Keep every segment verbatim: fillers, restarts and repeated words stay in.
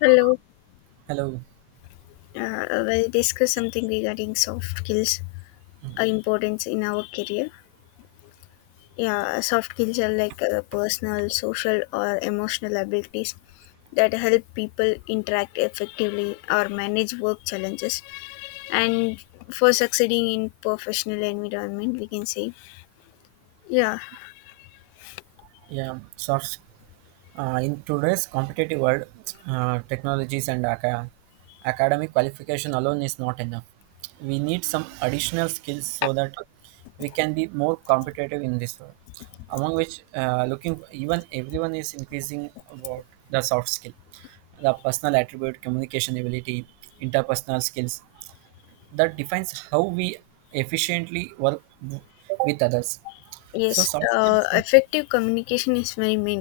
Hello. Hello. Uh, we'll discuss something regarding soft skills uh, importance in our career. Yeah, soft skills are like uh, personal, social, or emotional abilities that help people interact effectively or manage work challenges. And for succeeding in professional environment, we can say, yeah, Yeah. Source. Uh, in today's competitive world, uh, technologies and aca- academic qualification alone is not enough. We need some additional skills so that we can be more competitive in this world. Among which, uh, looking even everyone is increasing about the soft skill, the personal attribute, communication ability, interpersonal skills that defines how we efficiently work w- with others. So yes, soft uh, skills. effective communication is very main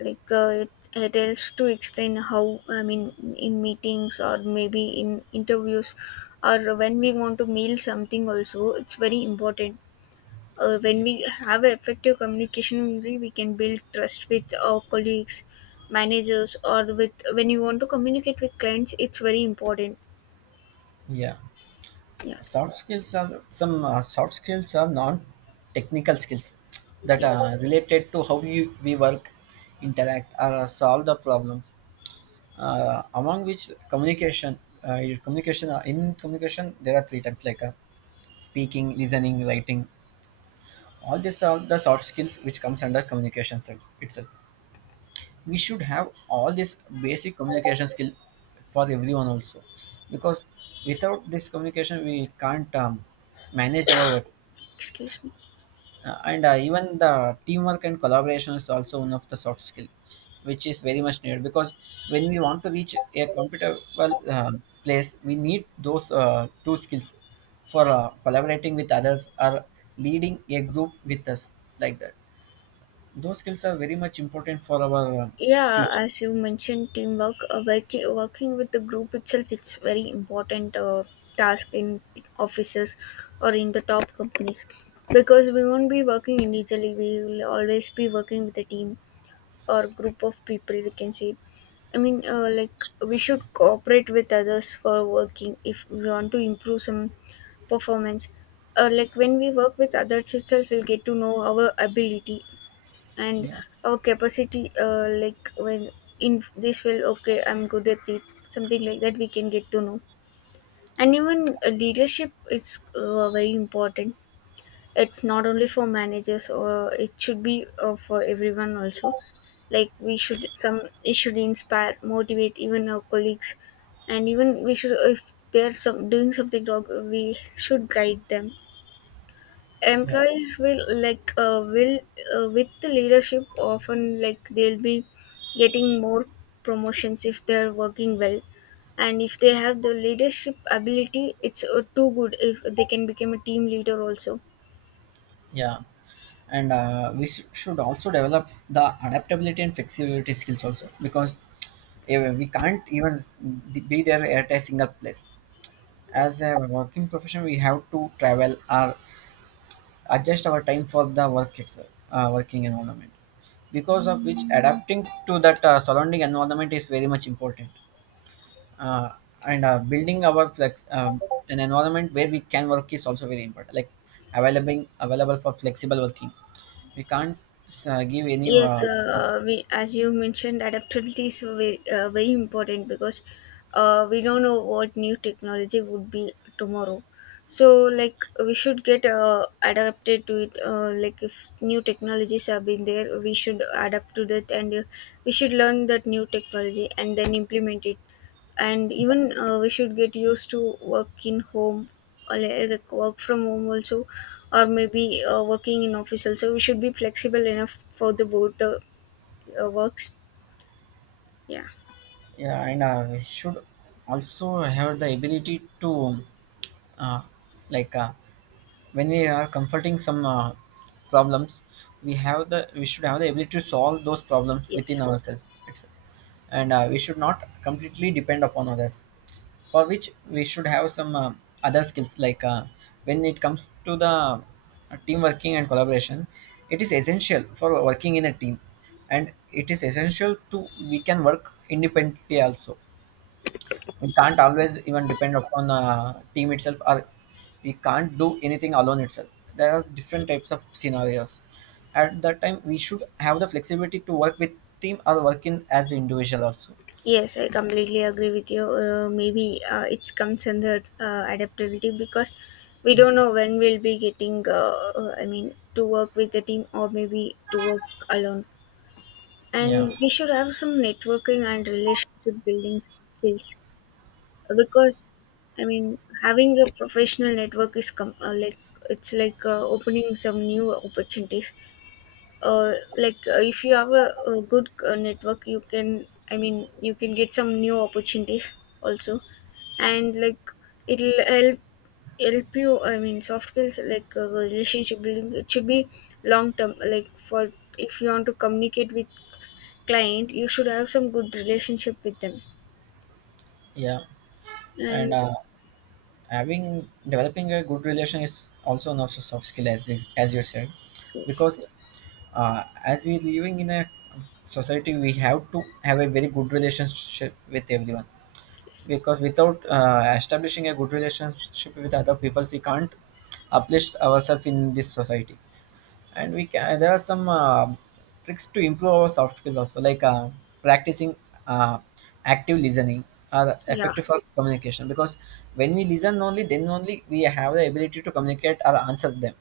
like uh, it, it helps to explain how i mean In meetings or maybe in interviews, or when we want to mail something also, it's very important. Uh, when we have effective communication only, we can build trust with our colleagues, managers, or with when you want to communicate with clients, it's very important. Yeah. Yeah, Soft skills are some uh, soft skills are non-technical skills that yes, are related to how you, we work interact or uh, solve the problems, uh, among which communication, uh, your communication uh, in communication there are three types like, uh, speaking, listening, writing. All these are the soft skills which comes under communication itself itself. We should have all this basic communication skill for everyone also, because without this communication we can't um, manage our work. excuse me. Uh, and uh, Even the teamwork and collaboration is also one of the soft skill, which is very much needed because when we want to reach a comfortable, uh, place, we need those, uh, two skills for, uh, collaborating with others or leading a group with us, like that. Those skills are very much important for our, uh, Yeah, future. as you mentioned, teamwork, uh, working, working with the group itself, it's very important, uh, task in offices or in the top companies, because we won't be working individually. We will always be working with a team or group of people. We can say, I mean, uh, like we should cooperate with others for working if we want to improve some performance. Uh, like when we work with others itself, we'll get to know our ability and Yeah. our capacity. Uh, like when in this will okay I'm good at it, something like that, we can get to know. And even uh, leadership is uh, very important. It's not only for managers, or it should be uh, for everyone also. Like we should, some it should inspire, motivate even our colleagues, and even we should, if they're some doing something wrong, we should guide them. Yeah. Employees will like uh, will uh, with the leadership often, like they'll be getting more promotions if they're working well, and if they have the leadership ability, it's uh, too good if they can become a team leader also. Yeah, and uh, we s- should also develop the adaptability and flexibility skills also, Yes. because eh, we can't even s- be there at a single place. As a working profession, we have to travel or adjust our time for the work itself, uh, working environment, because of which adapting to that, uh, surrounding environment is very much important. Uh, and uh, Building our flex um, an environment where we can work is also very important. Like, available available for flexible working, we can't, uh, give any, Yes, uh, uh, we, as you mentioned, adaptability is very, uh, very important, because uh, we don't know what new technology would be tomorrow. So, like, we should get uh, adapted to it. Uh, like, if new technologies have been there, we should adapt to that, and uh, we should learn that new technology and then implement it. And even uh, we should get used to work in home, or like work from home also, or maybe uh, working in office also. We should be flexible enough for the both the uh, works. Yeah. yeah, and uh, we should also have the ability to, uh, like uh, when we are confronting some, uh, problems, we have the we should have the ability to solve those problems Yes. within ourselves itself. And uh, we should not completely depend upon others, for which we should have some, uh, other skills. Like, uh, when it comes to the, uh, team working and collaboration, it is essential for working in a team, and it is essential to we can work independently also. We can't always even depend upon, uh, team itself, or we can't do anything alone itself. There are different types of scenarios. At that time, we should have the flexibility to work with team or work in as individual also. Yes, I completely agree with you. Uh, maybe uh, It comes under uh, adaptability, because we don't know when we'll be getting uh, uh, I mean to work with the team or maybe to work alone. Yeah. And we should have some networking and relationship building skills, because I mean, having a professional network is com- uh, like, it's like uh, opening some new opportunities. Uh, like uh, if you have a, a good uh, network, you can, I mean, you can get some new opportunities also. And like, it'll help, help you, I mean, soft skills like uh, relationship building, it should be long term. Like for, if you want to communicate with client, you should have some good relationship with them. Yeah, And and uh, having developing a good relation is also not a soft skill, as if, as you said, yes. because, uh, as we living in a society, we have to have a very good relationship with everyone. Yes. Because without, uh, establishing a good relationship with other people, we can't uplift ourselves in this society. And we can there are some, uh, tricks to improve our soft skills also, like, uh, practicing, uh, active listening are Yeah, effective for communication, because when we listen only, then only we have the ability to communicate or answer them.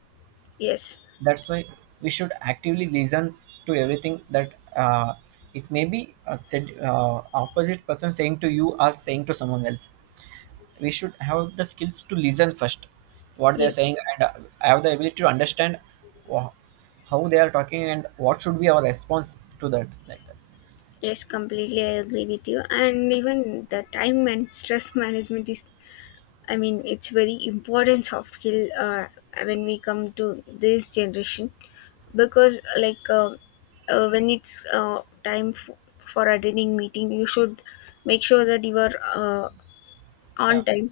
yes, That's why we should actively listen to everything that, uh, it may be uh, said, uh, opposite person saying to you or saying to someone else. We should have the skills to listen first what they're yes, saying, and uh, have the ability to understand wha- how they are talking and what should be our response to that, like that. yes, completely I agree with you. And even the time and stress management is, I mean, it's very important soft skill uh, when we come to this generation because, like, uh, uh, when it's uh, time f- for attending meeting, you should make sure that you are uh, on Yeah. time,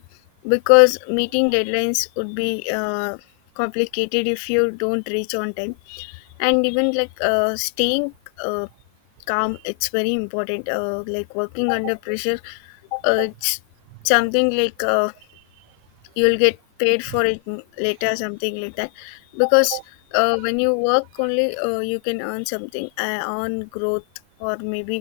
because meeting deadlines would be uh, complicated if you don't reach on time. And even like uh, staying uh, calm, it's very important. Uh, like working under pressure, uh, it's something like uh, you'll get paid for it m- later, something like that. Because uh, when you work only, uh, you can earn something, uh, earn growth, or maybe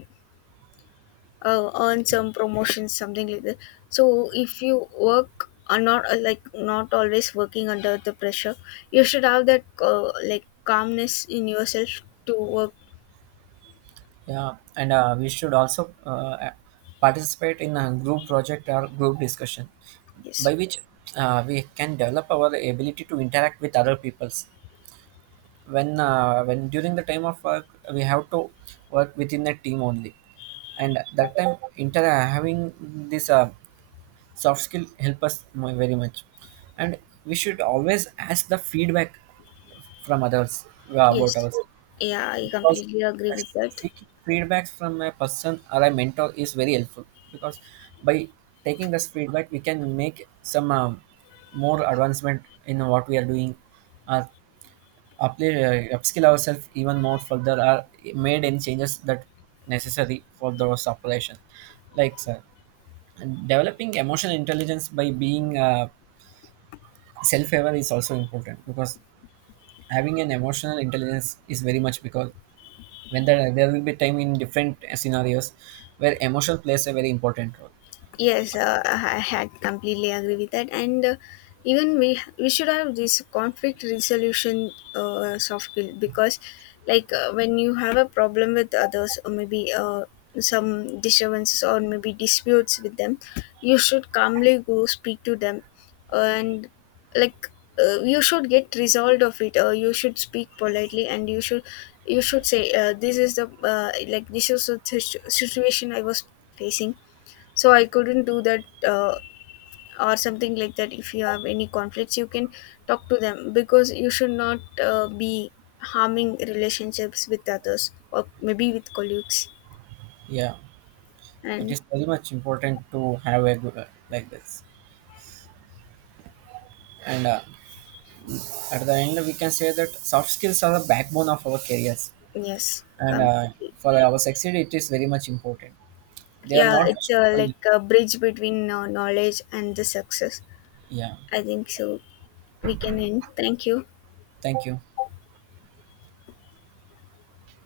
uh, earn some promotions, something like that. So if you work are not uh, like not always working under the pressure, you should have that uh, like calmness in yourself to work. Yeah, and uh, we should also uh, participate in a group project or group discussion, Yes. by which, uh, we can develop our ability to interact with other peoples. When uh, when during the time of work, we have to work within a team only, and that time inter having this, uh, soft skill help us mu- very much. And we should always ask the feedback from others, uh, about Yes. ours. Yeah, I Because, completely agree uh, with that. seeking feedbacks from a person or a mentor is very helpful, because by taking this feedback we can make some um, more advancement in what we are doing, or apply, uh, upskill ourselves even more further, or made any changes that necessary for those operation, like sir. And developing emotional intelligence by being, uh, self aware is also important, because having an emotional intelligence is very much, because when there, there will be time in different scenarios where emotion plays a very important role. Yes, uh, I I had completely agree with that, and uh, even we we should have this conflict resolution uh, soft skill because, like, uh, when you have a problem with others, or maybe uh, some disturbances, or maybe disputes with them, you should calmly go speak to them, and like uh, you should get resolved of it. Or you should speak politely, and you should you should say uh, this is the uh, like this is the situ- situation I was facing, so I couldn't do that, uh, or something like that. If you have any conflicts, you can talk to them, because you should not uh, be harming relationships with others or maybe with colleagues. Yeah, it And is very much important to have a good like this. And uh, at the end, we can say that soft skills are the backbone of our careers. yes, And uh, completely. for our succeed, it is very much important. They are Yeah, not. it's uh, like a bridge between uh, knowledge and the success. Yeah. I think so. We can end. Thank you. Thank you.